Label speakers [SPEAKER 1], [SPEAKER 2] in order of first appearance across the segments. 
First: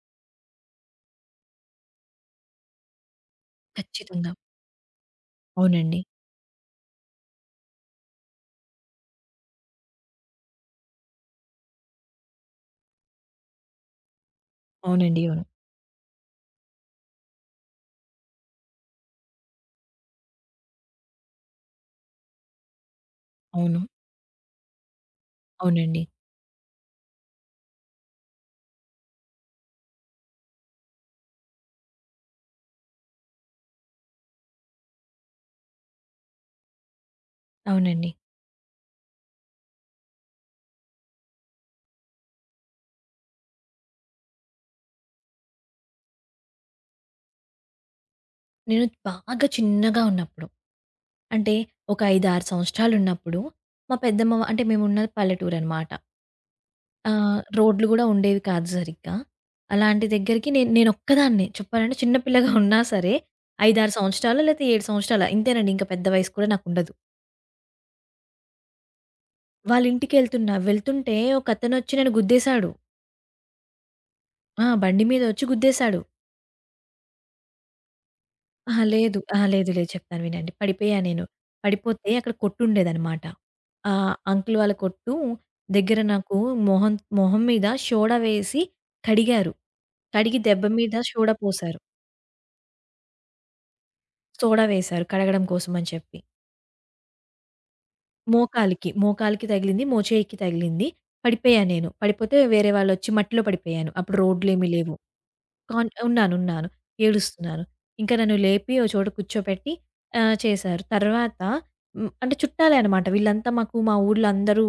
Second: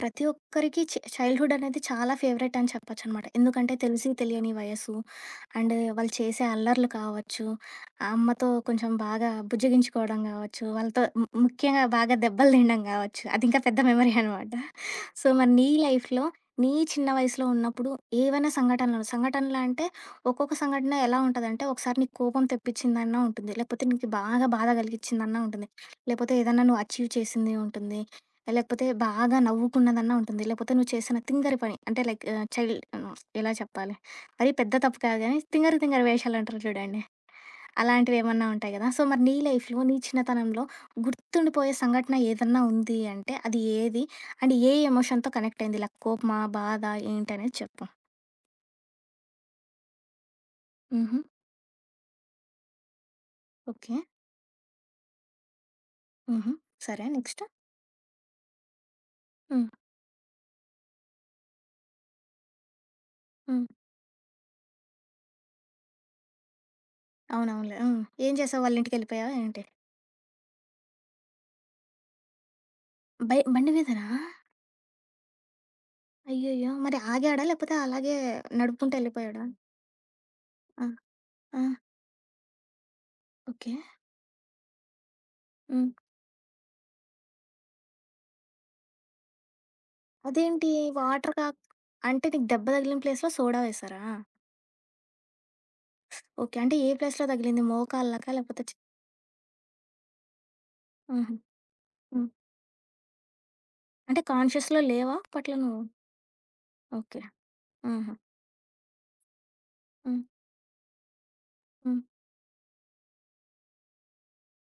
[SPEAKER 1] ప్రతి ఒక్కరికి చైల్డ్‌హుడ్ అనేది చాలా ఫేవరెట్ అని చెప్పొచ్చనమాట. ఎందుకంటే తెలిసి
[SPEAKER 2] ఖచ్చితంగా.
[SPEAKER 1] తెలియని వయసు. అండ్
[SPEAKER 2] అవునండి.
[SPEAKER 1] వాళ్ళు చేసే అల్లర్లు కావచ్చు, ఆ అమ్మతో కొంచెం బాగా బుజ్జగించుకోవడం కావచ్చు, వాళ్ళతో ముఖ్యంగా బాగా దెబ్బలు తినడం కావచ్చు. అది ఇంకా పెద్ద మెమరీ అనమాట.
[SPEAKER 2] అవునండి.
[SPEAKER 1] సో,
[SPEAKER 2] అవును.
[SPEAKER 1] మరి నీ లైఫ్‌లో నీ చిన్న వయసులో ఉన్నప్పుడు ఏవైనా సంఘటనలు సంఘటనలు అంటే ఒక్కొక్క సంఘటన ఎలా ఉంటదంటే, ఒకసారి నీకు కోపం తెప్పించిందన్నా ఉంటుంది.
[SPEAKER 2] అవును.
[SPEAKER 1] లేకపోతే నీకు బాగా బాధ కలిగించిందన్నా ఉంటుంది.
[SPEAKER 2] అవునండి.
[SPEAKER 1] లేకపోతే ఏదన్నా నువ్వు అచీవ్ చేసింది ఉంటుంది. లేకపోతే బాగా నవ్వుకున్నదన్నా ఉంటుంది. లేకపోతే నువ్వు చేసిన తింగరి పని అంటే లైక్ ఆహ్, చైల్డ్ ఎలా చెప్పాలి? మరీ పెద్ద తప్పు కాదు గానీ తింగరి తింగరి వేషాలంటారు చూడండి.
[SPEAKER 2] అవునండి.
[SPEAKER 1] అలాంటివేమన్నా ఉంటాయి గదా! సో, మరి నీ లైఫ్‌లో నీ చిన్నతనంలో గుర్తుండిపోయే సంఘటన ఏదన్నా ఉంది అంటే అది ఏది? అండ్ ఏ ఎమోషన్‌తో కనెక్ట్ అయింది? లైక్ కోపమా? బాధ? ఏంటనేది చెప్పు?
[SPEAKER 2] నేను బాగా చిన్నగా ఉన్నప్పుడు,
[SPEAKER 1] హుహు.
[SPEAKER 2] అంటే ఒక 5, 6 సంవత్సరాలున్నప్పుడు మా
[SPEAKER 1] ఓకే.
[SPEAKER 2] పెద్దమ్మ అంటే మేమున్నది పల్లెటూరనమాట.
[SPEAKER 1] హుహు. సరే. నెక్స్ట్?
[SPEAKER 2] రోడ్లు గూడా ఉండేవి కాదు సరిగ్గా.
[SPEAKER 1] హ్మ్.
[SPEAKER 2] అలాంటి దగ్గరికి నేనొక్కదాన్నే చెప్పాలంటే చిన్న పిల్లగా ఉన్నా సరే
[SPEAKER 1] హ్మ్.
[SPEAKER 2] 5, 6 సంవత్సరాలో లేతే 7 సంవత్సరాల ఇంతేనండి. ఇంక పెద్ద వయసు కూడా నాకుండదు.
[SPEAKER 1] అవునవునులే. హ్మ్. ఏం చేసావు వాళ్ళ ఇంటికెళ్ళిపోయావా ఏంటి?
[SPEAKER 2] వాళ్ళ ఇంటికెళ్తున్నా. వెళ్తుంటే ఒకతనొచ్చి నన్ను గుద్దేశాడు.
[SPEAKER 1] బండి మీదనా?
[SPEAKER 2] ఆ! బండి మీదొచ్చి గుద్దేశాడు.
[SPEAKER 1] అయ్యయ్యో! మరి ఆగాడా? లేకపోతే అలాగే
[SPEAKER 2] అహా!
[SPEAKER 1] నడుపుకుంటూ
[SPEAKER 2] లేదు.
[SPEAKER 1] ఎళ్ళిపోయాడా?
[SPEAKER 2] అహా! లేదు. లేదు. చెప్తాను వినండి.
[SPEAKER 1] ఆ!
[SPEAKER 2] పడిపోయా నేను.
[SPEAKER 1] ఆ!
[SPEAKER 2] పడిపోతే అక్కడ కొట్టుండేదనమాట.
[SPEAKER 1] ఓకే.
[SPEAKER 2] అంకుల్ వాళ్ళ కొట్టు
[SPEAKER 1] హ్మ్.
[SPEAKER 2] దగ్గర నాకు మొహం మొహం మీద సోడా వేసి కడిగారు. కడిగి దెబ్బ
[SPEAKER 1] అదేంటి
[SPEAKER 2] మీద సోడా
[SPEAKER 1] వాటర్ కాక్
[SPEAKER 2] పోసారు.
[SPEAKER 1] అంటే నీకు దెబ్బ తగిలిన ప్లేస్‌లో సోడా వేశారా?
[SPEAKER 2] సోడా వేశారు కడగడం కోసం అని చెప్పి.
[SPEAKER 1] ఓకే. అంటే ఏ ప్లేస్‌లో తగిలింది? మోకాళ్ళకా? లేకపోతే చే
[SPEAKER 2] మోకాలికి తగిలింది. మోచేయికి తగిలింది.
[SPEAKER 1] హుహు.
[SPEAKER 2] పడిపోయా నేను.
[SPEAKER 1] హ్మ్.
[SPEAKER 2] పడిపోతే వేరే వాళ్ళొచ్చి మట్టిలో పడిపోయాను. అప్పుడు
[SPEAKER 1] అంటే
[SPEAKER 2] రోడ్లేమి
[SPEAKER 1] కాన్షియస్‌లో
[SPEAKER 2] లేవు.
[SPEAKER 1] లేవా అప్పట్లో నువ్వు?
[SPEAKER 2] ఉన్నానున్నాను.
[SPEAKER 1] ఓకే.
[SPEAKER 2] ఏడుస్తున్నాను.
[SPEAKER 1] ఆహా!
[SPEAKER 2] ఇంకా నన్ను లేపి ఓ చోట కూర్చోపెట్టి
[SPEAKER 1] హ్మ్.
[SPEAKER 2] చేశారు. తర్వాత
[SPEAKER 1] హ్మ్.
[SPEAKER 2] అంటే చుట్టాలే అనమాట. వీళ్ళంతా మాకు మా ఊర్లో అందరూ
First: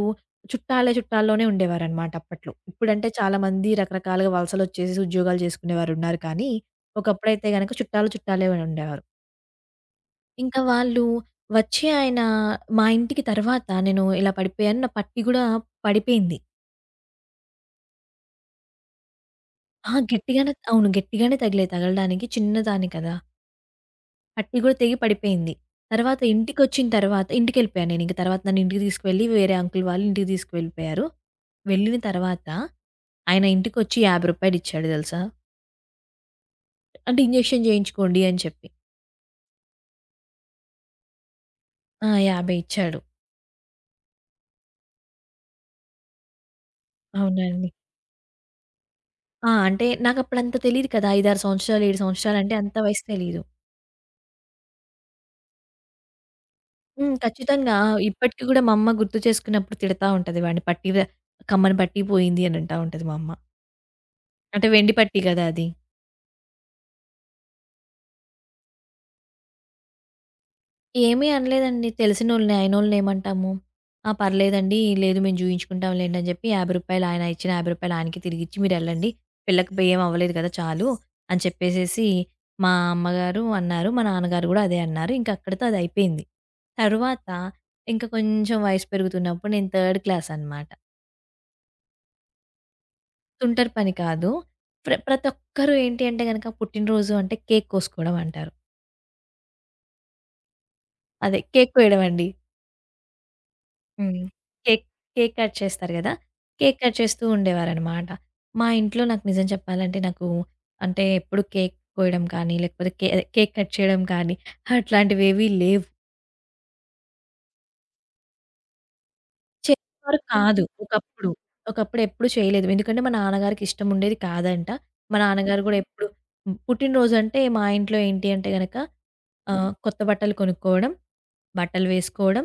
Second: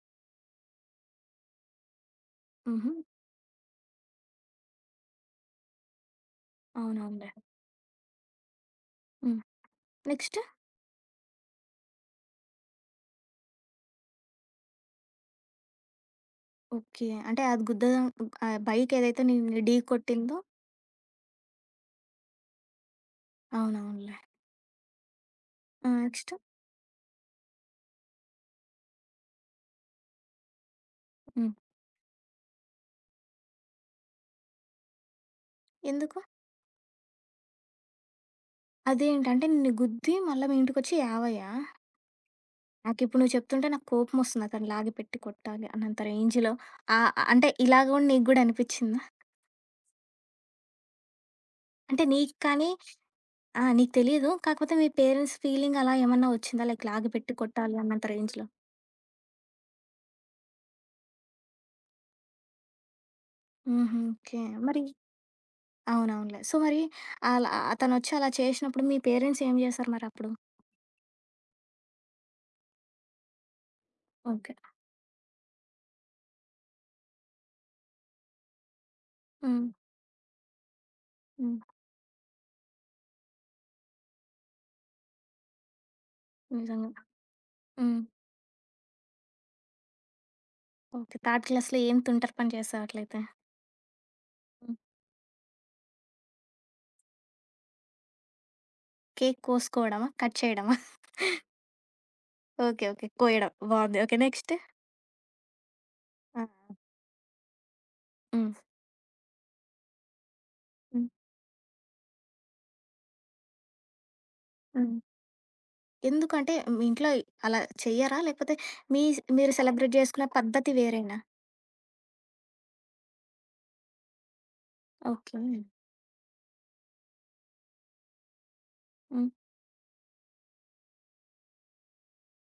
[SPEAKER 2] చుట్టాలే చుట్టాల్లోనే ఉండేవారనమాట అప్పట్లో.
[SPEAKER 1] హుహు.
[SPEAKER 2] ఇప్పుడంటే చాలామంది రకరకాలుగా వలసలొచ్చేసేసి ఉద్యోగాలు చేసుకునేవారున్నారు కానీ,
[SPEAKER 1] అవునవునులే.
[SPEAKER 2] ఒకప్పుడైతే గనక చుట్టాలు చుట్టాలే ఉండేవారు.
[SPEAKER 1] హ్మ్. నెక్స్ట్?
[SPEAKER 2] ఇంకా వాళ్ళు వచ్చి ఆయన మా ఇంటికి తర్వాత నేను ఇలా పడిపోయాను. నా పట్టి గూడా పడిపోయింది.
[SPEAKER 1] ఓకే. అంటే అది గుద్దడం ఆహ్, బైక్ ఏదైతే నిన్ను ఢీ
[SPEAKER 2] ఆ!
[SPEAKER 1] కొట్టిందో
[SPEAKER 2] గట్టిగానే అవును. గట్టిగానే తగిలాయి. తగలడానికి చిన్నదాన్ని కదా!
[SPEAKER 1] అవునవునులే.
[SPEAKER 2] పట్టి గూడా తెగి పడిపోయింది.
[SPEAKER 1] ఆ!
[SPEAKER 2] తర్వాత
[SPEAKER 1] నెక్స్ట్?
[SPEAKER 2] ఇంటికొచ్చిన తర్వాత ఇంటికెళ్ళిపోయాను నేనింక తర్వాత నన్నింటికి తీసుకువెళ్ళి వేరే అంకుల్ వాళ్ళు ఇంటికి తీసుకువెళ్ళిపోయారు.
[SPEAKER 1] హ్మ్.
[SPEAKER 2] వెళ్ళిన తర్వాత ఆయన ఇంటికొచ్చి రూ. 50 ఇచ్చాడు తెలుసా?
[SPEAKER 1] ఎందుకు?
[SPEAKER 2] అంటే ఇంజెక్షన్ చేయించుకోండి అని చెప్పి.
[SPEAKER 1] అదేంటి? అంటే నిన్ను గుద్ది మళ్ళా మీ ఇంటికొచ్చి 50ఆ?
[SPEAKER 2] ఆ! 50 ఇచ్చాడు.
[SPEAKER 1] నాకిప్పుడు నువ్వు చెప్తుంటే నాకు కోపం వస్తుంది. అతన్ని లాగిపెట్టి కొట్టాలి అన్నంత రేంజ్‌లో ఆహ్, అంటే
[SPEAKER 2] అవునండి.
[SPEAKER 1] ఇలా గూడా నీకు గూడా అనిపిచ్చిందా?
[SPEAKER 2] ఆ! అంటే నాకప్పుడంత తెలీదు కదా! 5, 6 సంవత్సరాలు, 7
[SPEAKER 1] అంటే నీకు
[SPEAKER 2] సంవత్సరాలంటే
[SPEAKER 1] కానీ
[SPEAKER 2] అంత వయసు తెలీదు.
[SPEAKER 1] ఆ! నీకు తెలీదు. కాకపోతే మీ పేరెంట్స్ ఫీలింగ్ అలా ఏమన్నా వచ్చిందా? లైక్
[SPEAKER 2] హ్మ్.
[SPEAKER 1] లాగిపెట్టి కొట్టాలి
[SPEAKER 2] ఖచ్చితంగా
[SPEAKER 1] అన్నంత
[SPEAKER 2] ఇప్పటికి
[SPEAKER 1] రేంజ్‌లో.
[SPEAKER 2] గూడా మా అమ్మ గుర్తు చేసుకున్నప్పుడు తిడతా ఉంటది వాడిని పట్టి కమ్మని పట్టి పోయింది అని అంటా ఉంటది మా అమ్మ.
[SPEAKER 1] హుహు. ఓకే.
[SPEAKER 2] అంటే
[SPEAKER 1] మరి
[SPEAKER 2] వెండి పట్టి గదా అది.
[SPEAKER 1] అవునవునులే. సో, మరి అలా అతనొచ్చి అలా చేసినప్పుడు మీ పేరెంట్స్ ఏం చేశారు మరప్పుడు?
[SPEAKER 2] ఏమీ అనలేదండి. తెలిసినోళ్ళని, అయినోళ్ళని ఏమంటాము? ఆ!
[SPEAKER 1] ఓకే.
[SPEAKER 2] పర్లేదండి. లేదు మేము జూయించుకుంటాం లెండి అని జెప్పి రూ. 50 ఆయన ఇచ్చిన రూ. 50 ఆయనకి తిరిగిచ్చి మీరెళ్ళండి.
[SPEAKER 1] హ్మ్.
[SPEAKER 2] పిల్లకి భయం అవ్వలేదు గదా! చాలు అని
[SPEAKER 1] హ్మ్.
[SPEAKER 2] చెప్పేసేసి మా అమ్మగారు అన్నారు. మా నాన్నగారు గూడా అదే అన్నారు. ఇంక అక్కడితో అది అయిపోయింది.
[SPEAKER 1] నిజంగా.
[SPEAKER 2] తరువాత
[SPEAKER 1] హ్మ్.
[SPEAKER 2] ఇంక కొంచెం వయసు పెరుగుతున్నప్పుడు నేను థర్డ్ క్లాస్ అనమాట.
[SPEAKER 1] ఓకే. థర్డ్ క్లాస్‌లో ఏం తుంటరి పని చేశావు అట్లయితే?
[SPEAKER 2] తుంటరి పని కాదు.
[SPEAKER 1] హ్మ్.
[SPEAKER 2] ప్రతి ఒక్కరు ఏంటి అంటే గనక పుట్టినరోజు అంటే కేక్ కోసుకోవడం అంటారు.
[SPEAKER 1] కేక్ కోసుకోవడమా? కట్ చేయడమా?
[SPEAKER 2] అదే కేక్ కోయడం అండి.
[SPEAKER 1] ఓకే. ఓకే. కోయడం. బావుంది. ఓకే.
[SPEAKER 2] హ్మ్.
[SPEAKER 1] నెక్స్ట్?
[SPEAKER 2] కేక్ కేక్ కట్ చేస్తారు గదా!
[SPEAKER 1] ఆ!
[SPEAKER 2] కేక్ కట్ చేస్తూ ఉండేవారనమాట.
[SPEAKER 1] హ్మ్.
[SPEAKER 2] మా ఇంట్లో నాకు నిజం చెప్పాలంటే నాకు అంటే
[SPEAKER 1] హ్మ్.
[SPEAKER 2] ఎప్పుడు కేక్ కోయడం కానీ, లేకపోతే కేక్ కట్ చేయడం కానీ
[SPEAKER 1] హ్మ్.
[SPEAKER 2] అట్లాంటివేవీ లేవు.
[SPEAKER 1] ఎందుకంటే మీ ఇంట్లో అలా చెయ్యరా? లేకపోతే మీ స్ మీరు సెలబ్రేట్
[SPEAKER 2] చేసేవారు
[SPEAKER 1] చేసుకునే
[SPEAKER 2] కాదు
[SPEAKER 1] పద్ధతి వేరేనా?
[SPEAKER 2] ఒకప్పుడు. ఒకప్పుడు ఎప్పుడు చేయలేదు. ఎందుకంటే మా నాన్నగారికి ఇష్టముండేది కాదంట. మా
[SPEAKER 1] ఓకే.
[SPEAKER 2] నాన్నగారు గూడా ఎప్పుడు పుట్టినరోజంటే మా ఇంట్లో ఏంటి అంటే గనక
[SPEAKER 1] హ్మ్.
[SPEAKER 2] కొత్త బట్టలు కొనుక్కోవడం, బట్టలు వేసుకోవడం,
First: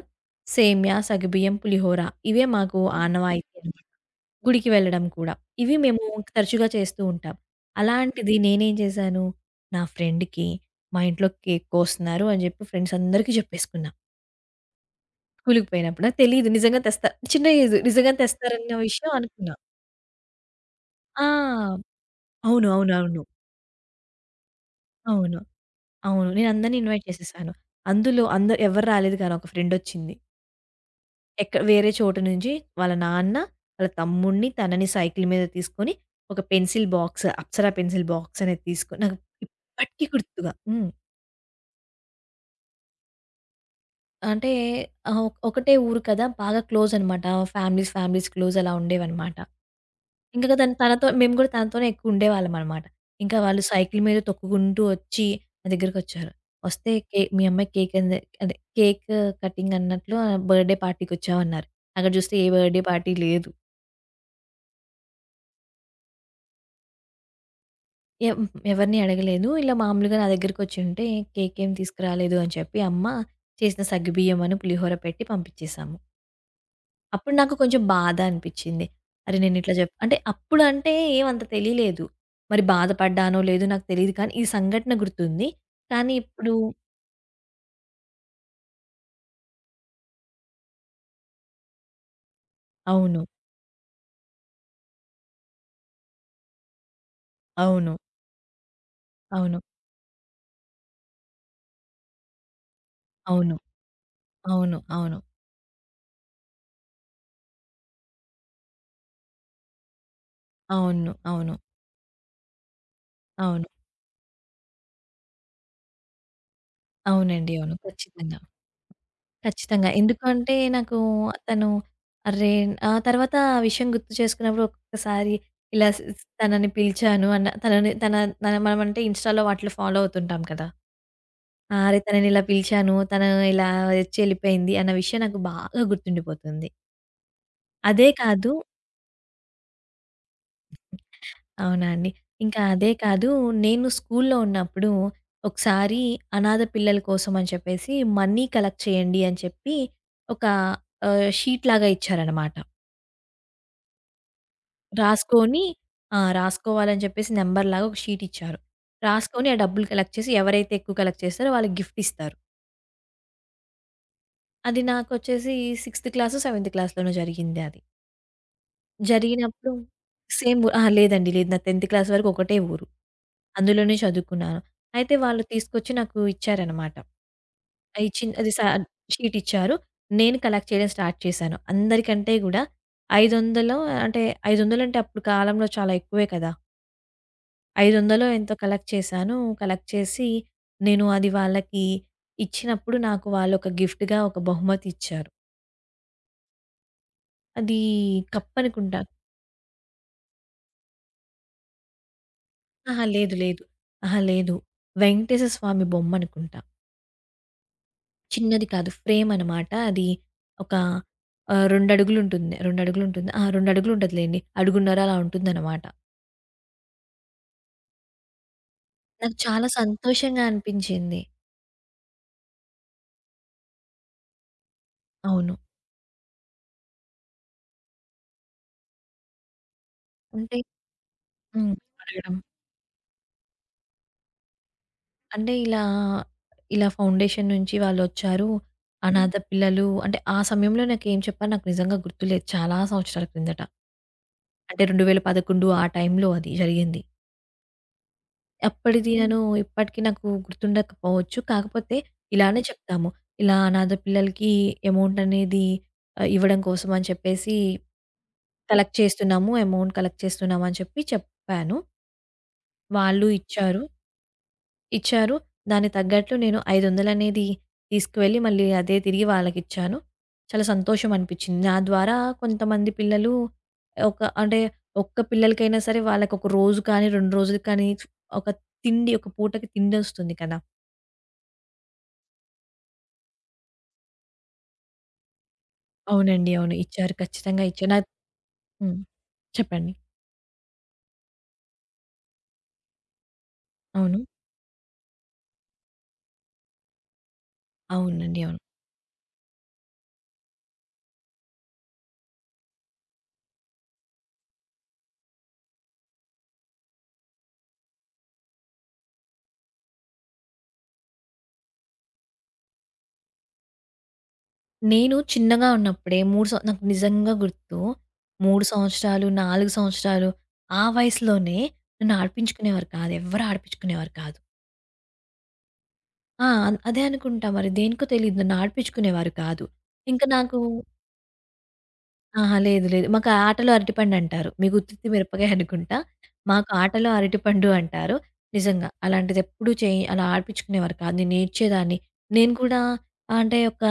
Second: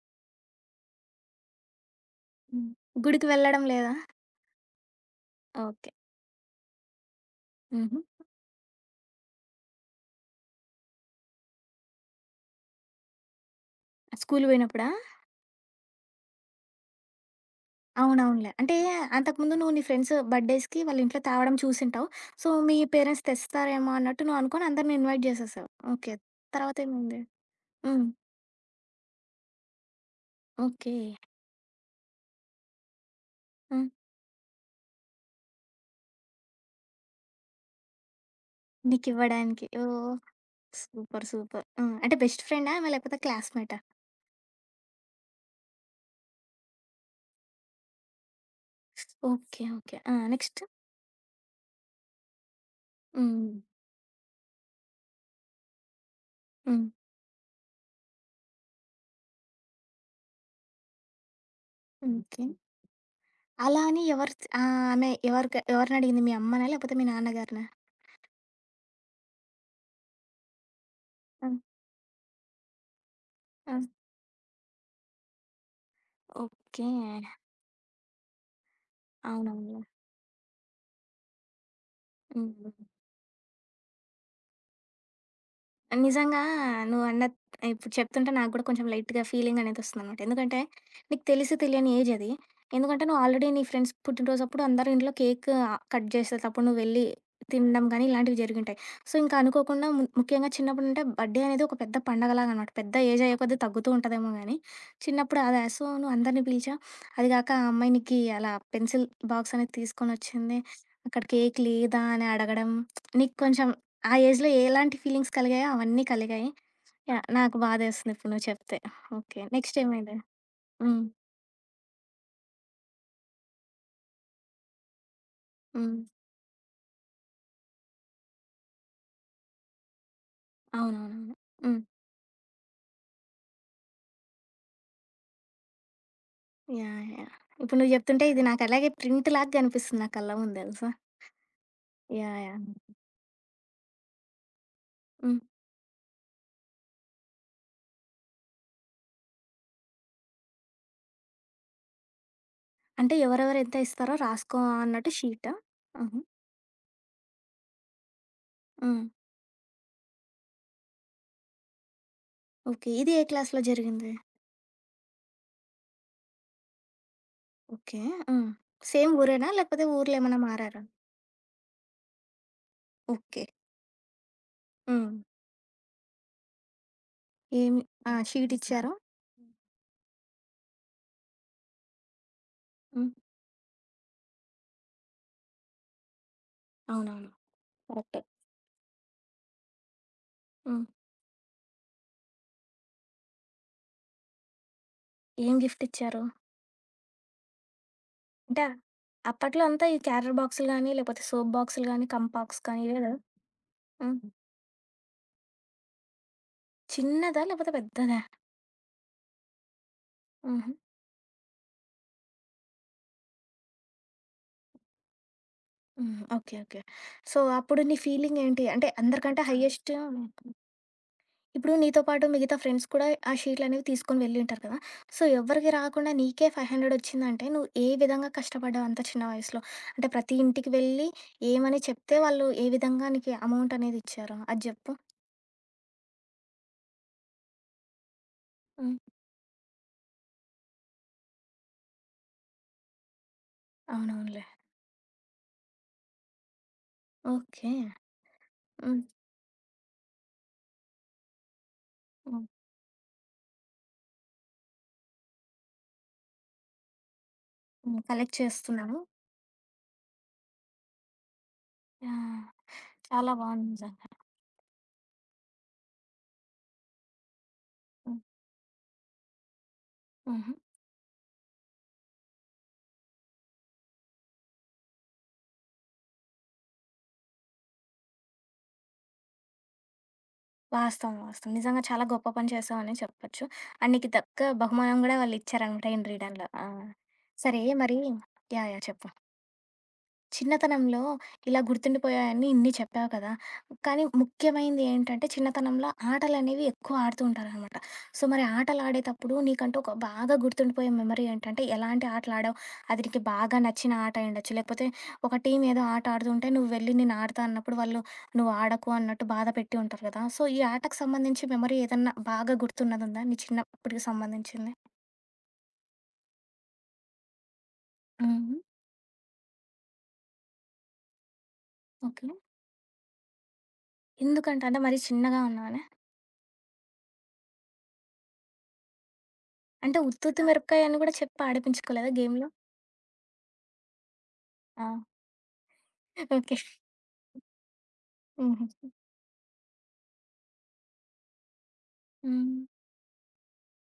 [SPEAKER 2] సేమ్యా, సగ్గుబియ్యం, పులిహోర ఇవే
[SPEAKER 1] హ్మ్.
[SPEAKER 2] మాకు
[SPEAKER 1] గుడికి
[SPEAKER 2] ఆనవాయితీ.
[SPEAKER 1] వెళ్ళడం లేదా?
[SPEAKER 2] గుడికి వెళ్ళడం కూడా. ఇవి
[SPEAKER 1] ఓకే.
[SPEAKER 2] మేము తరచుగా చేస్తూ ఉంటాం.
[SPEAKER 1] హుహు.
[SPEAKER 2] అలాంటిది నేనేం చేశాను, నా ఫ్రెండ్‌కి మా ఇంట్లో కేక్ కోస్తున్నారు అని చెప్పి ఫ్రెండ్స్ అందరికీ చెప్పేసుకున్నా.
[SPEAKER 1] స్కూలు పోయినప్పుడా?
[SPEAKER 2] స్కూలుకి పోయినప్పుడు. నాకు తెలీదు నిజంగా చిన్న ఏజ్ నిజంగా
[SPEAKER 1] అవునవునులే. అంటే
[SPEAKER 2] తెస్తారన్న విషయం అనుకున్నా.
[SPEAKER 1] అంతకుముందు నువ్వు నీ ఫ్రెండ్స్ బర్త్‌డేస్‌కి వాళ్ళ ఇంట్లో తేవడం
[SPEAKER 2] ఆ!
[SPEAKER 1] చూసుంటావు. సో,
[SPEAKER 2] అవును.
[SPEAKER 1] మీ
[SPEAKER 2] అవునవును అవును.
[SPEAKER 1] పేరెంట్స్ తెస్తారేమో అన్నట్టు నువ్వు అనుకోని అందరిని ఇన్వైట్
[SPEAKER 2] అవును.
[SPEAKER 1] చేసేసావు. ఓకే.
[SPEAKER 2] అవును నేను అందరిని ఇన్వైట్
[SPEAKER 1] తర్వాతేమైంది?
[SPEAKER 2] చేసేసాను.
[SPEAKER 1] హ్మ్.
[SPEAKER 2] అందులో అందరు ఎవరు రాలేదు కానీ ఒక ఫ్రెండొచ్చింది.
[SPEAKER 1] ఓకే.
[SPEAKER 2] వేరే చోటు నుంచి వాళ్ళ నాన్న, వాళ్ళ
[SPEAKER 1] హ్మ్.
[SPEAKER 2] తమ్ముడిని, తనని సైకిల్ మీద తీసుకొని ఒక pencil box, Apsara pencil box అనేది తీసుకొని నాకు
[SPEAKER 1] నీకివ్వడానికి.
[SPEAKER 2] ఇప్పటికి
[SPEAKER 1] ఓహ్!
[SPEAKER 2] గుర్తుగా. హ్మ్.
[SPEAKER 1] సూపర్. సూపర్. ఆ! అంటే బెస్ట్ ఫ్రెండా ఆమె లేకపోతే క్లాస్‌మేటా?
[SPEAKER 2] అంటే ఒకటే ఊరు కదా! బాగా క్లోజ్ అనమాట. ఫ్యామిలీస్ క్లోజ్ అలా ఉండేవన్నమాట.
[SPEAKER 1] ఓకే. ఓకే. ఆ!
[SPEAKER 2] ఇంకా
[SPEAKER 1] నెక్స్ట్?
[SPEAKER 2] తనతో మేము కూడా తనతోనే ఎక్కువ ఉండేవాళ్ళం అనమాట. ఇంకా
[SPEAKER 1] హ్మ్.
[SPEAKER 2] వాళ్ళు సైకిల్ మీద తొక్కుకుంటూ వచ్చి నా దగ్గరికొచ్చారు.
[SPEAKER 1] హ్మ్.
[SPEAKER 2] వస్తే "మీ అమ్మాయి కేక్ అండ్" అదే కేక్ కటింగ్ అన్నట్లు బర్త్‌డే పార్టీకొచ్చామన్నారు. అక్కడ చూస్తే
[SPEAKER 1] ఓకే.
[SPEAKER 2] ఏ బర్త్‌డే పార్టీ లేదు.
[SPEAKER 1] అలా అని ఎవరు చ్ ఆహ్, ఆమె ఎవరికి ఎవరినడిగింది? మీ అమ్మనా? లేకపోతే మీ నాన్నగారినా?
[SPEAKER 2] ఎవ్ ఎవరిని అడగలేదు. ఇలా మామూలుగా నా దగ్గరికొచ్చుంటే
[SPEAKER 1] ఆ!
[SPEAKER 2] కేకేం తీసుకురాలేదు అని చెప్పి అమ్మ
[SPEAKER 1] ఆ!
[SPEAKER 2] చేసిన సగ్గుబియ్యం అను పులిహోర పెట్టి పంపించేసాము.
[SPEAKER 1] ఓకే.
[SPEAKER 2] అప్పుడు నాకు కొంచెం బాధ అనిపిచ్చింది. అరె! నేనిట్లా
[SPEAKER 1] అవునవునులే.
[SPEAKER 2] జెప్ అంటే అప్పుడంటే ఏమంత తెలీలేదు. మరి
[SPEAKER 1] హ్మ్.
[SPEAKER 2] బాధపడ్డానో లేదో నాకు తెలీదు కానీ ఈ సంఘటన గుర్తుంది. కానీ
[SPEAKER 1] నిజంగా
[SPEAKER 2] ఇప్పుడు
[SPEAKER 1] నువ్వన్న ఇప్పుడు చెప్తుంటే నాకు కూడా కొంచెం లైట్‌గా ఫీలింగ్ అనేది వస్తుందనమాట. ఎందుకంటే, నీకు తెలిసి తెలియని ఏజ్ అది. ఎందుకంటే, నువ్వు
[SPEAKER 2] అవును.
[SPEAKER 1] ఆల్రెడీ నీ ఫ్రెండ్స్ పుట్టినరోజప్పుడు అందరి ఇంట్లో కేక్ కట్ చేసేటప్పుడు నువ్వెళ్ళి తినడం
[SPEAKER 2] అవును.
[SPEAKER 1] గానీ, ఇలాంటివి జరిగుంటాయి. సో, ఇంకా
[SPEAKER 2] అవును.
[SPEAKER 1] అనుకోకుండా ముఖ్యంగా చిన్నప్పుడంటే బర్త్‌డే అనేది ఒక పెద్ద పండగలాగనమాట. పెద్ద ఏజ్ అయ్యే
[SPEAKER 2] అవును.
[SPEAKER 1] కొద్దీ తగ్గుతూ ఉంటదేమో గానీ,
[SPEAKER 2] అవును. అవును.
[SPEAKER 1] చిన్నప్పుడు అదా. సో, నువ్వు అందరిని పిలిచావు. అది గాక ఆ అమ్మాయి నీకి అలా పెన్సిల్ బాక్స్ అనేది తీసుకొనొచ్చింది.
[SPEAKER 2] అవును. అవును.
[SPEAKER 1] అక్కడ
[SPEAKER 2] అవును.
[SPEAKER 1] కేక్ లేదా అని అడగడం, నీకు
[SPEAKER 2] అవును.
[SPEAKER 1] కొంచెం ఆ ఏజ్‌లో ఎలాంటి ఫీలింగ్స్ కలిగాయో అవన్నీ కలిగాయి. యాహ్!
[SPEAKER 2] అవునండి.
[SPEAKER 1] నాకు
[SPEAKER 2] అవును.
[SPEAKER 1] బాధేస్తుంది ఇప్పుడు
[SPEAKER 2] ఖచ్చితంగా.
[SPEAKER 1] నువ్వు చెప్తే. ఓకే. నెక్స్ట్
[SPEAKER 2] ఖచ్చితంగా.
[SPEAKER 1] ఏమైంది?
[SPEAKER 2] ఎందుకంటే నాకు
[SPEAKER 1] హ్మ్.
[SPEAKER 2] తను అర్రే! ఆ తర్వాత ఆ విషయం గుర్తు చేసుకున్నప్పుడు ఒక్కొక్కసారి ఇలా
[SPEAKER 1] హ్మ్.
[SPEAKER 2] స్ స్ తనని పిలిచాను అన్న తనని తన తన మనమంటే ఇన్‌స్టాలో వాటిలో ఫాలో అవుతుంటాం కదా!
[SPEAKER 1] అవునవునవును.
[SPEAKER 2] ఆ!
[SPEAKER 1] హ్మ్.
[SPEAKER 2] అరే! తనని ఇలా పిలిచాను. తను ఇలా వచ్చి ఎళ్ళిపోయింది అన్న విషయం నాకు బాగా గుర్తుండిపోతుంది.
[SPEAKER 1] యాహ్! యాహ్! ఇప్పుడు నువ్వు
[SPEAKER 2] అదే
[SPEAKER 1] చెప్తుంటే ఇది
[SPEAKER 2] కాదు
[SPEAKER 1] నాకు అలాగే ప్రింట్ లాగా కనిపిస్తుంది నా కళ్ళ ముందు తెలుసా?
[SPEAKER 2] అవునా అండి.
[SPEAKER 1] యాహ్!
[SPEAKER 2] ఇంకా
[SPEAKER 1] యాహ్!
[SPEAKER 2] అదే కాదు నేను స్కూల్లో ఉన్నప్పుడు
[SPEAKER 1] హ్మ్.
[SPEAKER 2] ఒకసారి అనాథ పిల్లల కోసం అని చెప్పేసి మనీ కలెక్ట్ చేయండి అని చెప్పి ఒక షీట్ లాగా ఇచ్చారనమాట.
[SPEAKER 1] అంటే ఎవరెవరు ఎంత ఇస్తారో రాసుకో అన్నట్టు షీటా?
[SPEAKER 2] రాసుకొని ఆ!
[SPEAKER 1] హుహు.
[SPEAKER 2] రాసుకోవాలని చెప్పేసి నంబర్‌లాగా ఒక షీట్ ఇచ్చారు.
[SPEAKER 1] హ్మ్.
[SPEAKER 2] రాసుకొని ఆ డబ్బులు కలెక్ట్ చేసి ఎవరైతే ఎక్కువ కలెక్ట్ చేస్తారో వాళ్ళకి గిఫ్ట్ ఇస్తారు.
[SPEAKER 1] ఓకే. ఇది ఏ క్లాస్‌లో జరిగింది?
[SPEAKER 2] అది నాకొచ్చేసి సిక్స్త్ క్లాసో, సెవెంత్ క్లాస్‌లోనో జరిగింది అది.
[SPEAKER 1] ఓకే. హ్మ్. సేమ్ ఊరేనా?
[SPEAKER 2] జరిగినప్పుడు
[SPEAKER 1] లేకపోతే ఊర్లో ఏమన్నా
[SPEAKER 2] సేమ్
[SPEAKER 1] మారారా?
[SPEAKER 2] అహా! లేదండి. లేదు. నా 10థ్ క్లాస్ వరకు ఒకటే ఊరు.
[SPEAKER 1] ఓకే.
[SPEAKER 2] అందులోనే చదువుకున్నాను.
[SPEAKER 1] హ్మ్.
[SPEAKER 2] అయితే వాళ్ళు తీసుకొచ్చి నాకు ఇచ్చారనమాట.
[SPEAKER 1] ఏమి
[SPEAKER 2] ఆ!
[SPEAKER 1] ఆ!
[SPEAKER 2] ఇచ్చిన అది
[SPEAKER 1] షీట్
[SPEAKER 2] సా
[SPEAKER 1] ఇచ్చారా?
[SPEAKER 2] షీట్ ఇచ్చారు. నేను కలెక్ట్ చేయడం స్టార్ట్ చేశాను. అందరికంటే గూడా
[SPEAKER 1] హ్మ్.
[SPEAKER 2] 500 అంటే, 500 అంటే అప్పుడు కాలంలో చాలా ఎక్కువే కదా!
[SPEAKER 1] అవునవును. కరెక్టే.
[SPEAKER 2] ఐదొందలో ఎంతో కలెక్ట్ చేశాను. కలెక్ట్ చేసి
[SPEAKER 1] హ్మ్.
[SPEAKER 2] నేను అది వాళ్ళకి ఇచ్చినప్పుడు నాకు వాళ్ళొక గిఫ్ట్‌గా ఒక బహుమతిచ్చారు.
[SPEAKER 1] ఏం గిఫ్ట్ ఇచ్చారు?
[SPEAKER 2] అది
[SPEAKER 1] అంటే
[SPEAKER 2] కప్పనుకుంటా.
[SPEAKER 1] అప్పట్లో అంతా ఈ క్యారర్ బాక్సులు గానీ, లేపోతే సోప్ బాక్సులు గానీ, కంపాక్స్ కానీ ఇవే
[SPEAKER 2] అహా!
[SPEAKER 1] గదా!
[SPEAKER 2] లేదు. లేదు.
[SPEAKER 1] హ్మ్.
[SPEAKER 2] అహా! లేదు. వెంకటేశ్వర స్వామి బొమ్మనుకుంటా.
[SPEAKER 1] చిన్నదా లేపోతే పెద్దదా?
[SPEAKER 2] చిన్నది కాదు. ఫ్రేమనమాట. అది ఒక
[SPEAKER 1] హుహు.
[SPEAKER 2] 2 అడుగులుంటుంది. 2 అడుగులుంటుందా? ఆ! 2 అడుగులుంటదిలెండి. అడుగున్నర అలా ఉంటుందనమాట.
[SPEAKER 1] హ్మ్. ఓకే. ఓకే. సో, అప్పుడు నీ ఫీలింగేంటి? అంటే
[SPEAKER 2] నాకు
[SPEAKER 1] అందరికంటే
[SPEAKER 2] చాలా
[SPEAKER 1] హైయెస్ట్
[SPEAKER 2] సంతోషంగా అనిపించింది.
[SPEAKER 1] ఇప్పుడు నీతో పాటు మిగతా ఫ్రెండ్స్ కూడా ఆ షీట్లనేవి తీసుకొని వెళ్ళింటారు కదా! సో,
[SPEAKER 2] అవును.
[SPEAKER 1] ఎవ్వరికీ రాకుండా నీకే 500 వచ్చిందంటే నువ్వు ఏ విధంగా కష్టపడ్డావు అంత చిన్న వయసులో? అంటే ప్రతి
[SPEAKER 2] అంటే
[SPEAKER 1] ఇంటికి వెళ్ళి
[SPEAKER 2] హ్మ్.
[SPEAKER 1] ఏమని చెప్తే
[SPEAKER 2] అడగడం.
[SPEAKER 1] వాళ్ళు ఏ విధంగా నీకు అమౌంటనేది ఇచ్చారు? అది జెప్పు?
[SPEAKER 2] అంటే ఇలా, ఇలా ఫౌండేషన్ నుంచి వాళ్ళొచ్చారు. హ్మ్.
[SPEAKER 1] హ్మ్.
[SPEAKER 2] అనాథ పిల్లలు అంటే ఆ సమయంలో నాకేం చెప్పారు నాకు నిజంగా గుర్తులేదు. చాలా సంవత్సరాల క్రిందట.
[SPEAKER 1] అవునవునులే.
[SPEAKER 2] అంటే 2011 ఆ టైంలో అది జరిగింది.
[SPEAKER 1] ఓకే. హ్మ్.
[SPEAKER 2] అప్పటిది హ్మ్. నేను ఇప్పటికి నాకు గుర్తుండకపోవచ్చు. కాకపోతే
[SPEAKER 1] హ్మ్.
[SPEAKER 2] ఇలానే చెప్తాము. ఇలా అనాథ పిల్లలకి అమౌంట్ అనేది ఇవ్వడం కోసం అని చెప్పేసి
[SPEAKER 1] హ్మ్. కలెక్ట్
[SPEAKER 2] కలెక్ట్
[SPEAKER 1] చేస్తున్నాను.
[SPEAKER 2] చేస్తున్నాము. అమౌంట్ కలెక్ట్ చేస్తున్నాము అని చెప్పి చెప్పాను.
[SPEAKER 1] ఆ!
[SPEAKER 2] వాళ్ళు
[SPEAKER 1] చాలా
[SPEAKER 2] హ్మ్.
[SPEAKER 1] బావుంది
[SPEAKER 2] ఇచ్చారు.
[SPEAKER 1] నిజంగా.
[SPEAKER 2] ఇచ్చారు. దానికి తగ్గట్లు నేను 500 అనేది
[SPEAKER 1] హ్మ్.
[SPEAKER 2] తీసుకువెళ్ళి మళ్ళీ అదే తిరిగి వాళ్ళకిచ్చాను.
[SPEAKER 1] హుహు.
[SPEAKER 2] చాలా సంతోషం అనిపిచ్చింది. నా ద్వారా కొంతమంది పిల్లలు ఒక అంటే ఒక్క పిల్లలకైనా సరే వాళ్ళకొక రోజు కానీ, 2 రోజులకి కానీ ఒక తిండి ఒక పూటకి తిండొస్తుంది కదా!
[SPEAKER 1] వాస్తవం. వాస్తవం. నిజంగా చాలా గొప్ప పని చేశావనే చెప్పొచ్చు. అండ్ నీకు దక్క బహుమానం గూడా వాళ్ళిచ్చారనమాట ఇన్ రిటర్న్‌లో.
[SPEAKER 2] అవునండి.
[SPEAKER 1] ఆ!
[SPEAKER 2] అవును. ఇచ్చారు.
[SPEAKER 1] సరే
[SPEAKER 2] ఖచ్చితంగా ఇచ్చారు. నా
[SPEAKER 1] మరి యాహ్! యాహ్!
[SPEAKER 2] హ్మ్.
[SPEAKER 1] చెప్పు.
[SPEAKER 2] చెప్పండి.
[SPEAKER 1] చిన్నతనంలో ఇలా గుర్తుండిపోయాయని ఇన్ని చెప్పావు కదా! కానీ
[SPEAKER 2] అవును.
[SPEAKER 1] ముఖ్యమైనది ఏంటంటే చిన్నతనంలో ఆటలనేవి ఎక్కువ ఆడుతూ ఉంటారనమాట. సో,
[SPEAKER 2] అవునండి.
[SPEAKER 1] మరి
[SPEAKER 2] అవును.
[SPEAKER 1] ఆటలాడేటప్పుడు నీకంటూ ఒక బాగా గుర్తుండిపోయే మెమరీ ఏంటంటే ఎలాంటి ఆటలాడావు? అది నీకు బాగా నచ్చిన ఆట అయ్యుండొచ్చు. లేకపోతే ఒక టీమ్ ఏదో ఆట ఆడుతుంటే నువ్వు వెళ్లి నేను ఆడతా అన్నప్పుడు వాళ్ళు నువ్వు ఆడకు అన్నట్టు బాధ పెట్టి ఉంటారు కదా! సో, ఈ ఆటకు సంబంధించి మెమరీ ఏదన్నా బాగా గుర్తున్నదుందా? నీ చిన్నప్పటికి సంబంధించింది?
[SPEAKER 2] నేను చిన్నగా ఉన్నప్పుడే 3 సం నాకు నిజంగా గుర్తు.
[SPEAKER 1] హుహు.
[SPEAKER 2] 3 సంవత్సరాలు, 4 సంవత్సరాలు ఆ వయసులోనే నన్ను
[SPEAKER 1] ఓకే.
[SPEAKER 2] ఆడిపించుకునేవారు కాదు. ఎవ్వరు ఆడిపించుకునేవారు కాదు.
[SPEAKER 1] ఎందుకంట? అంటే మరీ చిన్నగా ఉన్నావనా?
[SPEAKER 2] ఆ! అదే అనుకుంటా మరి దేనికో తెలీదు నన్ను ఆడిపించుకునేవారు కాదు.
[SPEAKER 1] అంటే
[SPEAKER 2] ఇంకా
[SPEAKER 1] ఉత్తుత్తి
[SPEAKER 2] నాకు
[SPEAKER 1] మిరపకాయ అని గూడా చెప్పి ఆడిపించుకోలేదా గేమ్‌లో?
[SPEAKER 2] అహా! లేదు లేదు. మాకు ఆటలో అరటిపండు అంటారు. మీకు
[SPEAKER 1] ఆ!
[SPEAKER 2] ఉత్తుత్తి మిరపకాయ అనుకుంటా.
[SPEAKER 1] ఓకే.
[SPEAKER 2] మాకు ఆటలో అరటిపండు అంటారు.
[SPEAKER 1] హుహు.
[SPEAKER 2] నిజంగా అలాంటిది ఎప్పుడూ చేయి అలా ఆడిపించుకునేవారు కాదు. నేను ఏడ్చేదాన్ని. నేను
[SPEAKER 1] హ్మ్.
[SPEAKER 2] కూడా అంటే ఒక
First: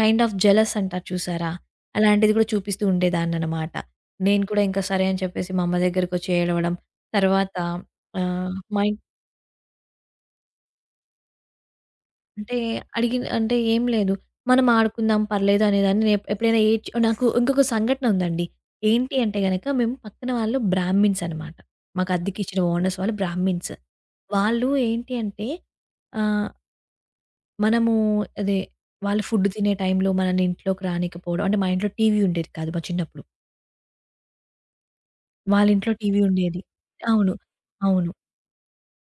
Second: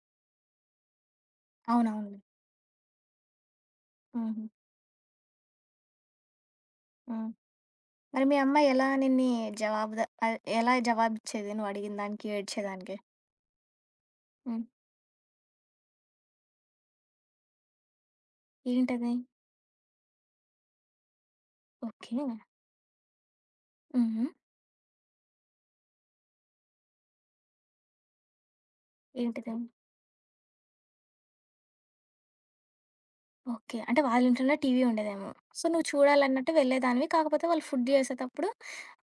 [SPEAKER 2] కైండ్ ఆఫ్ జెలస్ అంటారు చూసారా?
[SPEAKER 1] అవునవునులే.
[SPEAKER 2] అలాంటిది కూడా చూపిస్తూ ఉండేదాన్ననమాట.
[SPEAKER 1] హుహు.
[SPEAKER 2] నేను కూడా ఇంకా సరే అని చెప్పేసి మా అమ్మ దగ్గరికొచ్చి ఏడవడం.
[SPEAKER 1] హ్మ్.
[SPEAKER 2] తర్వాత
[SPEAKER 1] మరి మీ
[SPEAKER 2] ఆహ్,
[SPEAKER 1] అమ్మ
[SPEAKER 2] మా
[SPEAKER 1] ఎలా
[SPEAKER 2] ఇం
[SPEAKER 1] నిన్ని జవాబుద ఆహ్, ఎలా జవాబిచ్చేది నువ్వు అడిగిన దానికి,
[SPEAKER 2] అంటే
[SPEAKER 1] ఏడ్చేదానికి?
[SPEAKER 2] అంటే ఏం లేదు.
[SPEAKER 1] హ్మ్.
[SPEAKER 2] మనం ఆడుకుందాం పర్లేదు అనేదాన్ని. నేను ఎప్పుడైనా ఏడ్చి నాకు ఇంకొక సంఘటన ఉందండి.
[SPEAKER 1] ఏంటది?
[SPEAKER 2] ఏంటి అంటే గనక మేము పక్కన వాళ్ళు బ్రాహ్మిన్స్ అనమాట. మాకు
[SPEAKER 1] ఓకే.
[SPEAKER 2] అద్దెకిచ్చిన ఓనర్స్ వాళ్ళు బ్రాహ్మిన్స్.
[SPEAKER 1] హుహు.
[SPEAKER 2] వాళ్ళు ఏంటి అంటే ఆహ్, మనము అదే వాళ్ళు ఫుడ్
[SPEAKER 1] ఏంటిది?
[SPEAKER 2] తినే టైంలో మనల్ని ఇంట్లోకి రానికపోవడం అంటే మా ఇంట్లో టీవీ ఉండేది కాదు మా చిన్నప్పుడు.
[SPEAKER 1] ఓకే. అంటే వాళ్ళింట్లోనే టీవీ ఉండేదేమో. సో, నువ్వు
[SPEAKER 2] వాళ్ళింట్లో టీవీ
[SPEAKER 1] చూడాలన్నట్టు
[SPEAKER 2] ఉండేది.
[SPEAKER 1] వెళ్ళేదానివి.
[SPEAKER 2] అవును.
[SPEAKER 1] కాకపోతే వాళ్ళు ఫుడ్
[SPEAKER 2] అవును.
[SPEAKER 1] జేసేటప్పుడు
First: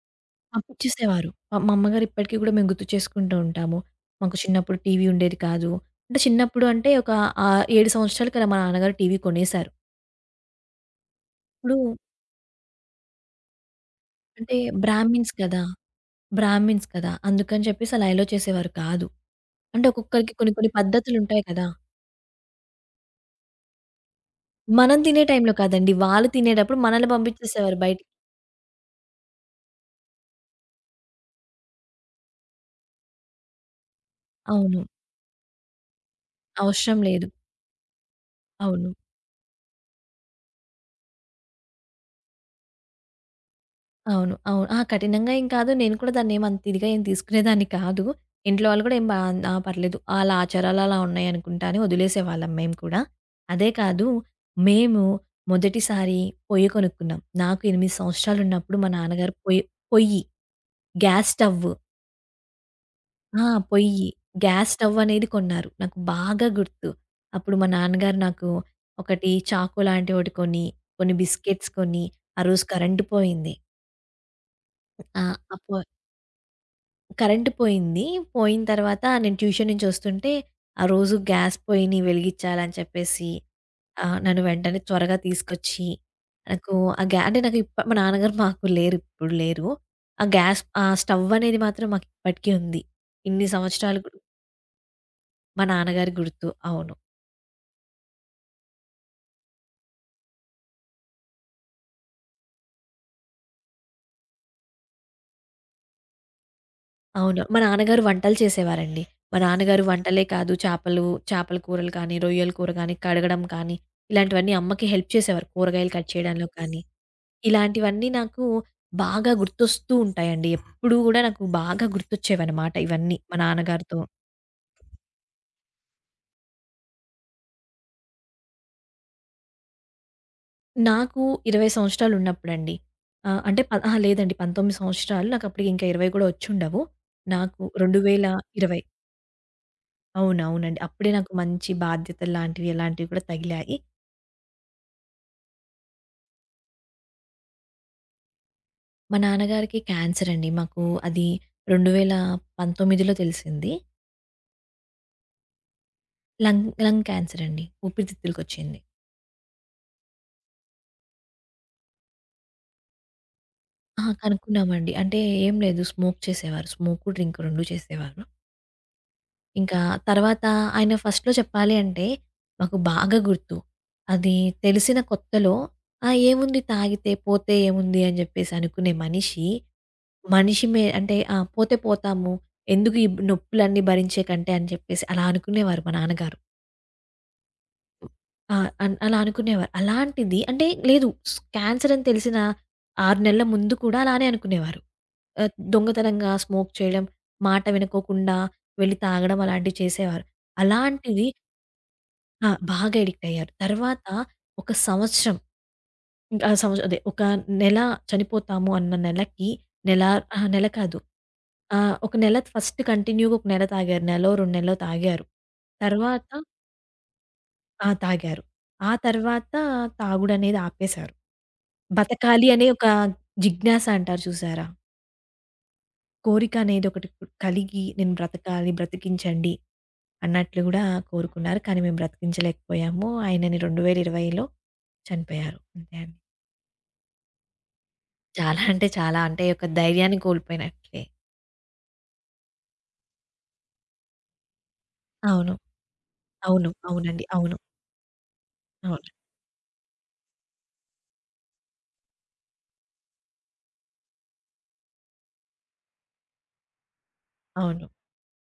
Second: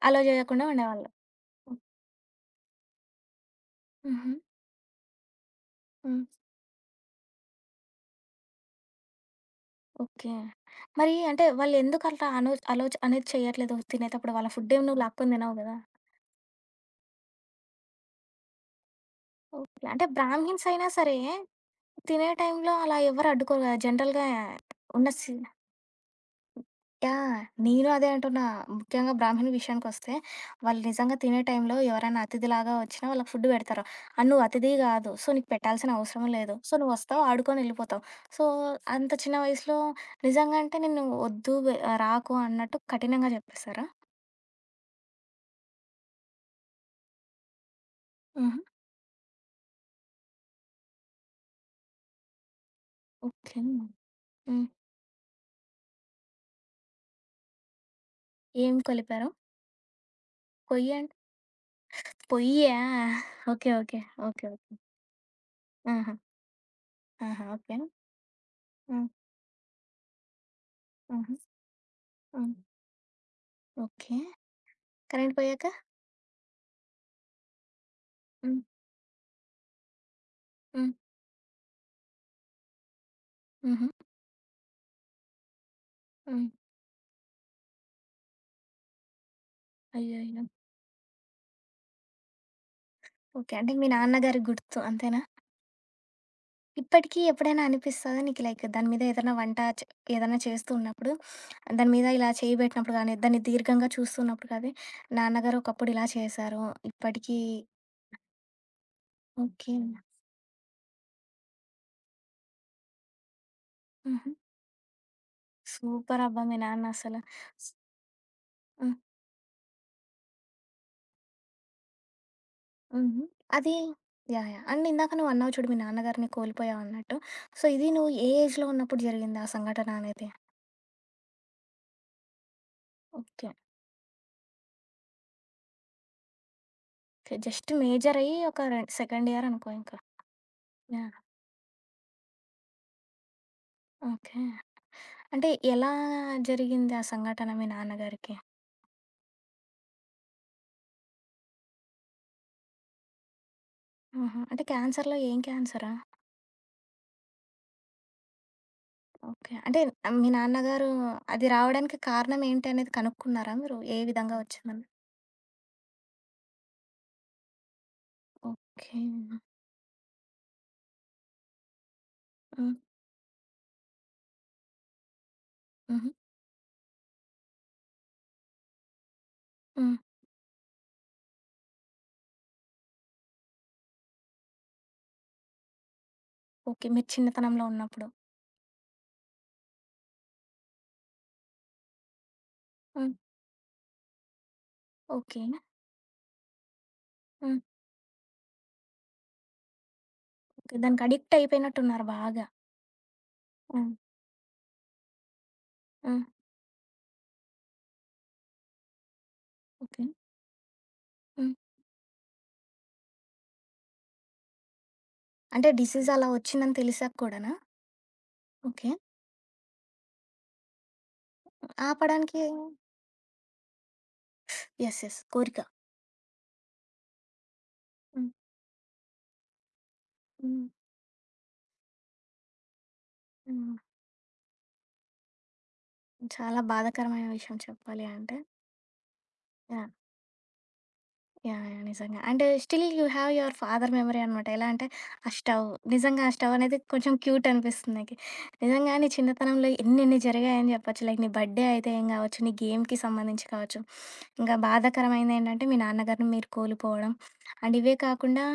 [SPEAKER 1] అలో జేయకుండా ఉండేవాళ్ళు.
[SPEAKER 2] పంపిచ్చేసేవారు. మా మా అమ్మగారు ఇప్పటికి గూడా మేము గుర్తు చేసుకుంటూ ఉంటాము.
[SPEAKER 1] హుహు.
[SPEAKER 2] మాకు చిన్నప్పుడు టీవీ ఉండేది కాదు. అంటే
[SPEAKER 1] హ్మ్.
[SPEAKER 2] చిన్నప్పుడు అంటే ఒక 7 సంవత్సరాలకలా మా నాన్నగారు టీవీ కొనేసారు.
[SPEAKER 1] ఓకే. మరి అంటే
[SPEAKER 2] ఇప్పుడు
[SPEAKER 1] వాళ్ళెందుకట్లా అలోచ్ అనేది చేయట్లేదు తినేటప్పుడు? వాళ్ళ
[SPEAKER 2] అంటే
[SPEAKER 1] ఫుడ్డేం నువ్వు
[SPEAKER 2] బ్రాహ్మిన్స్
[SPEAKER 1] లాక్కొని తినవు
[SPEAKER 2] కదా!
[SPEAKER 1] గదా!
[SPEAKER 2] బ్రాహ్మిన్స్ కదా! అందుకని చెప్పేసి అలా ఎలో చేసేవారు కాదు.
[SPEAKER 1] ఓకే.
[SPEAKER 2] అంటే
[SPEAKER 1] అంటే
[SPEAKER 2] ఒక్కొక్కరికి కొన్ని
[SPEAKER 1] బ్రాహ్మిన్స్
[SPEAKER 2] కొన్ని
[SPEAKER 1] అయినా సరే,
[SPEAKER 2] పద్ధతులుంటాయి కదా!
[SPEAKER 1] తినే టైంలో అలా ఎవ్వరు అడ్డుకోరు గదా! జనరల్‌గా
[SPEAKER 2] మనం
[SPEAKER 1] ఉన్న
[SPEAKER 2] తినే
[SPEAKER 1] సి
[SPEAKER 2] టైంలో కాదండి. వాళ్ళు తినేటప్పుడు మనల్ని
[SPEAKER 1] యాహ్!
[SPEAKER 2] పంపించేసేవారు
[SPEAKER 1] నేను
[SPEAKER 2] బయటికి.
[SPEAKER 1] అదే అంటున్నా. ముఖ్యంగా బ్రాహ్మిన్ విషయానికొస్తే, వాళ్ళు నిజంగా తినే టైంలో ఎవరైనా అతిథిలాగా వచ్చినా వాళ్ళకి ఫుడ్ పెడతారు. అండ్ నువ్వు అతిథి
[SPEAKER 2] అవును.
[SPEAKER 1] కాదు. సో, నీకు పెట్టాల్సిన అవసరం లేదు. సో,
[SPEAKER 2] అవసరం
[SPEAKER 1] నువ్వొస్తావు,
[SPEAKER 2] లేదు.
[SPEAKER 1] ఆడుకొని ఎళ్ళిపోతావు. సో,
[SPEAKER 2] అవును.
[SPEAKER 1] అంత చిన్న వయసులో నిజంగా అంటే, నిన్ను వద్దు వె రాకు అన్నట్టు కఠినంగా చెప్పేస్తారా?
[SPEAKER 2] అవును. అవును. ఆ! కఠినంగా ఏం కాదు. నేను కూడా దాన్నేమి అంత ఇదిగా ఏం తీసుకునేదాన్ని కాదు.
[SPEAKER 1] హుహు.
[SPEAKER 2] ఇంట్లో వాళ్ళు కూడా ఏం బా ఆ! పర్లేదు. ఆళ్ళ ఆచారాలు అలా ఉన్నాయనుకుంటా అని వదిలేసేవాళ్ళం మేము కూడా.
[SPEAKER 1] ఓకే.
[SPEAKER 2] అదే కాదు
[SPEAKER 1] హ్మ్.
[SPEAKER 2] మేము మొదటిసారి పొయ్యి కొనుక్కున్నాం. నాకు 8
[SPEAKER 1] ఏం
[SPEAKER 2] సంవత్సరాలున్నప్పుడు మా
[SPEAKER 1] కొలిపారు?
[SPEAKER 2] నాన్నగారు పొయ్యి పొయ్యి,
[SPEAKER 1] పొయ్యి అంటే
[SPEAKER 2] గ్యాస్ స్టవ్వు
[SPEAKER 1] పొయ్యా?
[SPEAKER 2] ఆ!
[SPEAKER 1] ఓకే. ఓకే.
[SPEAKER 2] పొయ్యి,
[SPEAKER 1] ఓకే.
[SPEAKER 2] Gas
[SPEAKER 1] okay.
[SPEAKER 2] స్టవ్ అనేది కొన్నారు. నాకు
[SPEAKER 1] ఆహా!
[SPEAKER 2] బాగా గుర్తు.
[SPEAKER 1] ఆహా!
[SPEAKER 2] అప్పుడు మా
[SPEAKER 1] ఓకే.
[SPEAKER 2] నాన్నగారు నాకు
[SPEAKER 1] హ్మ్.
[SPEAKER 2] ఒకటి చాకు లాంటి ఒకటి కొని, కొన్ని
[SPEAKER 1] హుహు.
[SPEAKER 2] బిస్కెట్స్ కొని, ఆ
[SPEAKER 1] హ్మ్.
[SPEAKER 2] రోజు కరెంట్ పోయింది.
[SPEAKER 1] ఓకే.
[SPEAKER 2] ఆ!
[SPEAKER 1] కరెంట్ పోయాక?
[SPEAKER 2] అపో కరెంట్ పోయింది.
[SPEAKER 1] హ్మ్.
[SPEAKER 2] పోయిన తర్వాత నేను ట్యూషన్ నుంచి వస్తుంటే, ఆ
[SPEAKER 1] హ్మ్.
[SPEAKER 2] రోజు గ్యాస్ పొయ్యిని వెలిగిచ్చాలని చెప్పేసి
[SPEAKER 1] హుహు.
[SPEAKER 2] నన్ను వెంటనే త్వరగా తీసుకొచ్చి,
[SPEAKER 1] హ్మ్.
[SPEAKER 2] నాకు ఆ గ్యా అంటే నాకు ఇప్ప మా నాన్నగారు మాకు లేరు, ఇప్పుడు లేరు. ఆ
[SPEAKER 1] అయ్యయ్యో!
[SPEAKER 2] గ్యాస్ ఆ స్టవ్ అనేది మాత్రం మాకు ఇప్పటికీ ఉంది. ఇన్ని
[SPEAKER 1] ఓకే. అంటే మీ
[SPEAKER 2] సంవత్సరాలు గు
[SPEAKER 1] నాన్నగారికి గుర్తు అంతేనా?
[SPEAKER 2] మా నాన్నగారి గుర్తు. అవును.
[SPEAKER 1] ఇప్పటికి ఎప్పుడైనా అనిపిస్తదా నీకు లైక్ దాని మీద ఏదైనా వంట చే ఏదైనా చేస్తూ ఉన్నప్పుడు, దాని మీద ఇలా చేయి పెట్టినప్పుడు గానీ, దాన్ని దీర్ఘంగా చూస్తున్నప్పుడు కానీ, నాన్నగారు ఒకప్పుడు ఇలా చేశారు, ఇప్పటికీ
[SPEAKER 2] అవును. మా నాన్నగారు వంటలు చేసేవారండి. మా
[SPEAKER 1] ఓకే.
[SPEAKER 2] నాన్నగారు వంటలే కాదు చేపలు, చేపల కూరలు కానీ, రొయ్యల కూర కానీ, కడగడం కానీ,
[SPEAKER 1] హుహు.
[SPEAKER 2] ఇలాంటివన్నీ అమ్మకి హెల్ప్ చేసేవారు. కూరగాయలు కట్
[SPEAKER 1] సూపర్ అబ్బా!
[SPEAKER 2] చేయడంలో
[SPEAKER 1] మీ
[SPEAKER 2] కానీ.
[SPEAKER 1] నాన్న అసల.
[SPEAKER 2] ఇలాంటివన్నీ నాకు
[SPEAKER 1] హ్మ్.
[SPEAKER 2] బాగా గుర్తొస్తూ ఉంటాయండి. ఎప్పుడూ గూడా నాకు బాగా గుర్తొచ్చేవనమాట ఇవన్నీ
[SPEAKER 1] హుహు.
[SPEAKER 2] మా
[SPEAKER 1] అది
[SPEAKER 2] నాన్నగారితో.
[SPEAKER 1] యాహ్! యాహ్! అండ్ ఇందాక నువ్వన్నావు చూడు మీ నాన్నగారిని కోల్పోయావన్నట్టు. సో, ఇది నువ్వు ఏ ఏజ్‌లో ఉన్నప్పుడు జరిగిందా ఆ సంఘటన అనేది?
[SPEAKER 2] నాకు 20 సంవత్సరాలున్నప్పుడండి ఆహ్,
[SPEAKER 1] ఓకే.
[SPEAKER 2] అంటే ప అహా! లేదండి 19 సంవత్సరాలు. నాకప్పటికి ఇంకా 20 కూడా వచ్చుండవు.
[SPEAKER 1] ఓకే.
[SPEAKER 2] నాకు
[SPEAKER 1] జస్ట్ మేజర్ అయ్యి ఒక
[SPEAKER 2] 2020
[SPEAKER 1] రె సెకండ్ ఇయర్ అనుకో ఇంకా.
[SPEAKER 2] అవునవునండి. అప్పుడే
[SPEAKER 1] యాహ్!
[SPEAKER 2] నాకు మంచి బాధ్యతలు లాంటివి, అలాంటివి కూడా తగిలాయి.
[SPEAKER 1] ఓకే. అంటే ఎలా జరిగింది ఆ సంఘటన మీ నాన్నగారికి?
[SPEAKER 2] మా నాన్నగారికి క్యాన్సర్ అండి. మాకు అది 2019లో తెలిసింది.
[SPEAKER 1] ఆహా! అంటే క్యాన్సర్‌లో ఏం క్యాన్సరా?
[SPEAKER 2] లంగ్ లంగ్ క్యాన్సర్ అండి. ఊపిరితిత్తులకొచ్చింది.
[SPEAKER 1] ఓకే. అంటే మీ నాన్నగారు అది రావడానికి కారణం ఏంటి అనేది కనుక్కున్నారా మీరు? ఏ
[SPEAKER 2] అహా!
[SPEAKER 1] విధంగా వచ్చిందని?
[SPEAKER 2] కనుక్కున్నామండి. అంటే ఏం లేదు స్మోక్ చేసేవారు. స్మోకు, డ్రింకు 2 చేసేవారు.
[SPEAKER 1] ఓకే.
[SPEAKER 2] ఇంకా తర్వాత ఆయన ఫస్ట్‌లో చెప్పాలి అంటే
[SPEAKER 1] హ్మ్.
[SPEAKER 2] మాకు బాగా గుర్తు. అది తెలిసిన కొత్తలో ఆ!
[SPEAKER 1] హుహు.
[SPEAKER 2] ఏముంది తాగితే పోతే ఏముంది అని జెప్పేసి అనుకునే మనిషి,
[SPEAKER 1] హ్మ్.
[SPEAKER 2] మనిషి మే అంటే ఆ! పోతే పోతాము. ఎందుకు ఈ నొప్పులన్నీ భరించే కంటే అని చెప్పేసి అలా అనుకునేవారు మా నాన్నగారు.
[SPEAKER 1] ఓకే. మీరు చిన్నతనంలో ఉన్నప్పుడు.
[SPEAKER 2] ఆ! అలా అనుకునేవారు. అలాంటిది అంటే లేదు క్యాన్సర్ అని తెలిసిన
[SPEAKER 1] హ్మ్.
[SPEAKER 2] 6 నెలల ముందు కూడా అలానే అనుకునేవారు.
[SPEAKER 1] ఓకే.
[SPEAKER 2] దొంగతనంగా స్మోక్ చేయడం,
[SPEAKER 1] హ్మ్.
[SPEAKER 2] మాట వినుకోకుండా వెళ్లి తాగడం అలాంటివి చేసేవారు.
[SPEAKER 1] దానికి
[SPEAKER 2] అలాంటిది
[SPEAKER 1] అడిక్ట్ అయిపోయినట్టున్నారు బాగా.
[SPEAKER 2] ఆ! బాగా అడిక్ట్ అయ్యారు.
[SPEAKER 1] హ్మ్.
[SPEAKER 2] తర్వాత ఒక సంవత్సరం
[SPEAKER 1] హ్మ్.
[SPEAKER 2] ఇంకా ఆ సంవత్సరం అదే ఒక నెల చనిపోతాము అన్న నెలకి నెల
[SPEAKER 1] ఓకే.
[SPEAKER 2] అహా! నెల కాదు.
[SPEAKER 1] హ్మ్.
[SPEAKER 2] ఒక నెల ఫస్ట్ కంటిన్యూ‌గా ఒక నెల తాగారు. నెలో, 2 నెల్లో తాగారు.
[SPEAKER 1] అంటే డిసీజ్ అలా
[SPEAKER 2] తర్వాత
[SPEAKER 1] వచ్చిందని తెలిసాక కూడానా?
[SPEAKER 2] ఆ! తాగారు. ఆ
[SPEAKER 1] ఓకే.
[SPEAKER 2] తర్వాత తాగుడనేది ఆపేశారు.
[SPEAKER 1] ఆపడానికి
[SPEAKER 2] బతకాలి అనే ఒక జిజ్ఞాస అంటారు చూసారా?
[SPEAKER 1] యెస్. యెస్. కోరిక.
[SPEAKER 2] కోరిక అనేది ఒకటి కలిగి నేను
[SPEAKER 1] హ్మ్.
[SPEAKER 2] బ్రతకాలి, బ్రతికించండి అన్నట్లు
[SPEAKER 1] హ్మ్.
[SPEAKER 2] గూడా కోరుకున్నారు. కానీ మేము బ్రతికించలేకపోయాము. ఆయనని
[SPEAKER 1] హ్మ్.
[SPEAKER 2] 2020లో చనిపోయారు. అంతే అండి.
[SPEAKER 1] చాలా బాధాకరమైన విషయం చెప్పాలి అంటే.
[SPEAKER 2] చాలా అంటే చాలా అంటే ఒక
[SPEAKER 1] యాహ్!
[SPEAKER 2] ధైర్యాన్ని కోల్పోయినట్లే.
[SPEAKER 1] యాహ్! యాహ్! నిజంగా. అంటే still you have your father memory అనమాట. ఎలా అంటే ఆ
[SPEAKER 2] అవును.
[SPEAKER 1] స్టవ్. నిజంగా ఆ స్టవ్
[SPEAKER 2] అవును.
[SPEAKER 1] అనేది కొంచెం
[SPEAKER 2] అవునండి.
[SPEAKER 1] క్యూట్
[SPEAKER 2] అవును.
[SPEAKER 1] అనిపిస్తుంది నాకి. నిజంగా నీ
[SPEAKER 2] అవును.
[SPEAKER 1] చిన్నతనంలో ఎన్నెన్ని జరిగాయని చెప్పొచ్చు. లైక్ నీ బర్త్‌డే అయితే ఏం కావచ్చు, నీ గేమ్‌కి సంబంధించి కావచ్చు. ఇంకా బాధాకరమైనది ఏంటంటే మీ నాన్నగారిని మీరు కోల్పోవడం. అండ్
[SPEAKER 2] అవును.
[SPEAKER 1] ఇవే కాకుండా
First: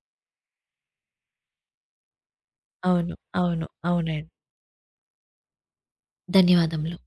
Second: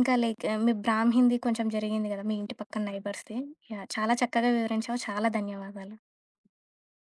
[SPEAKER 1] ఇంకా లైక్ మీ బ్రాహ్మిణ్‌ది కొంచెం జరిగింది కదా! మీ ఇంటి పక్కన
[SPEAKER 2] అవును.
[SPEAKER 1] నైబర్స్‌ది.
[SPEAKER 2] అవును.
[SPEAKER 1] యాహ్! చాలా
[SPEAKER 2] అవునండి.
[SPEAKER 1] చక్కగా వివరించావు. చాలా ధన్యవాదాలు.
[SPEAKER 2] ధన్యవాదములు.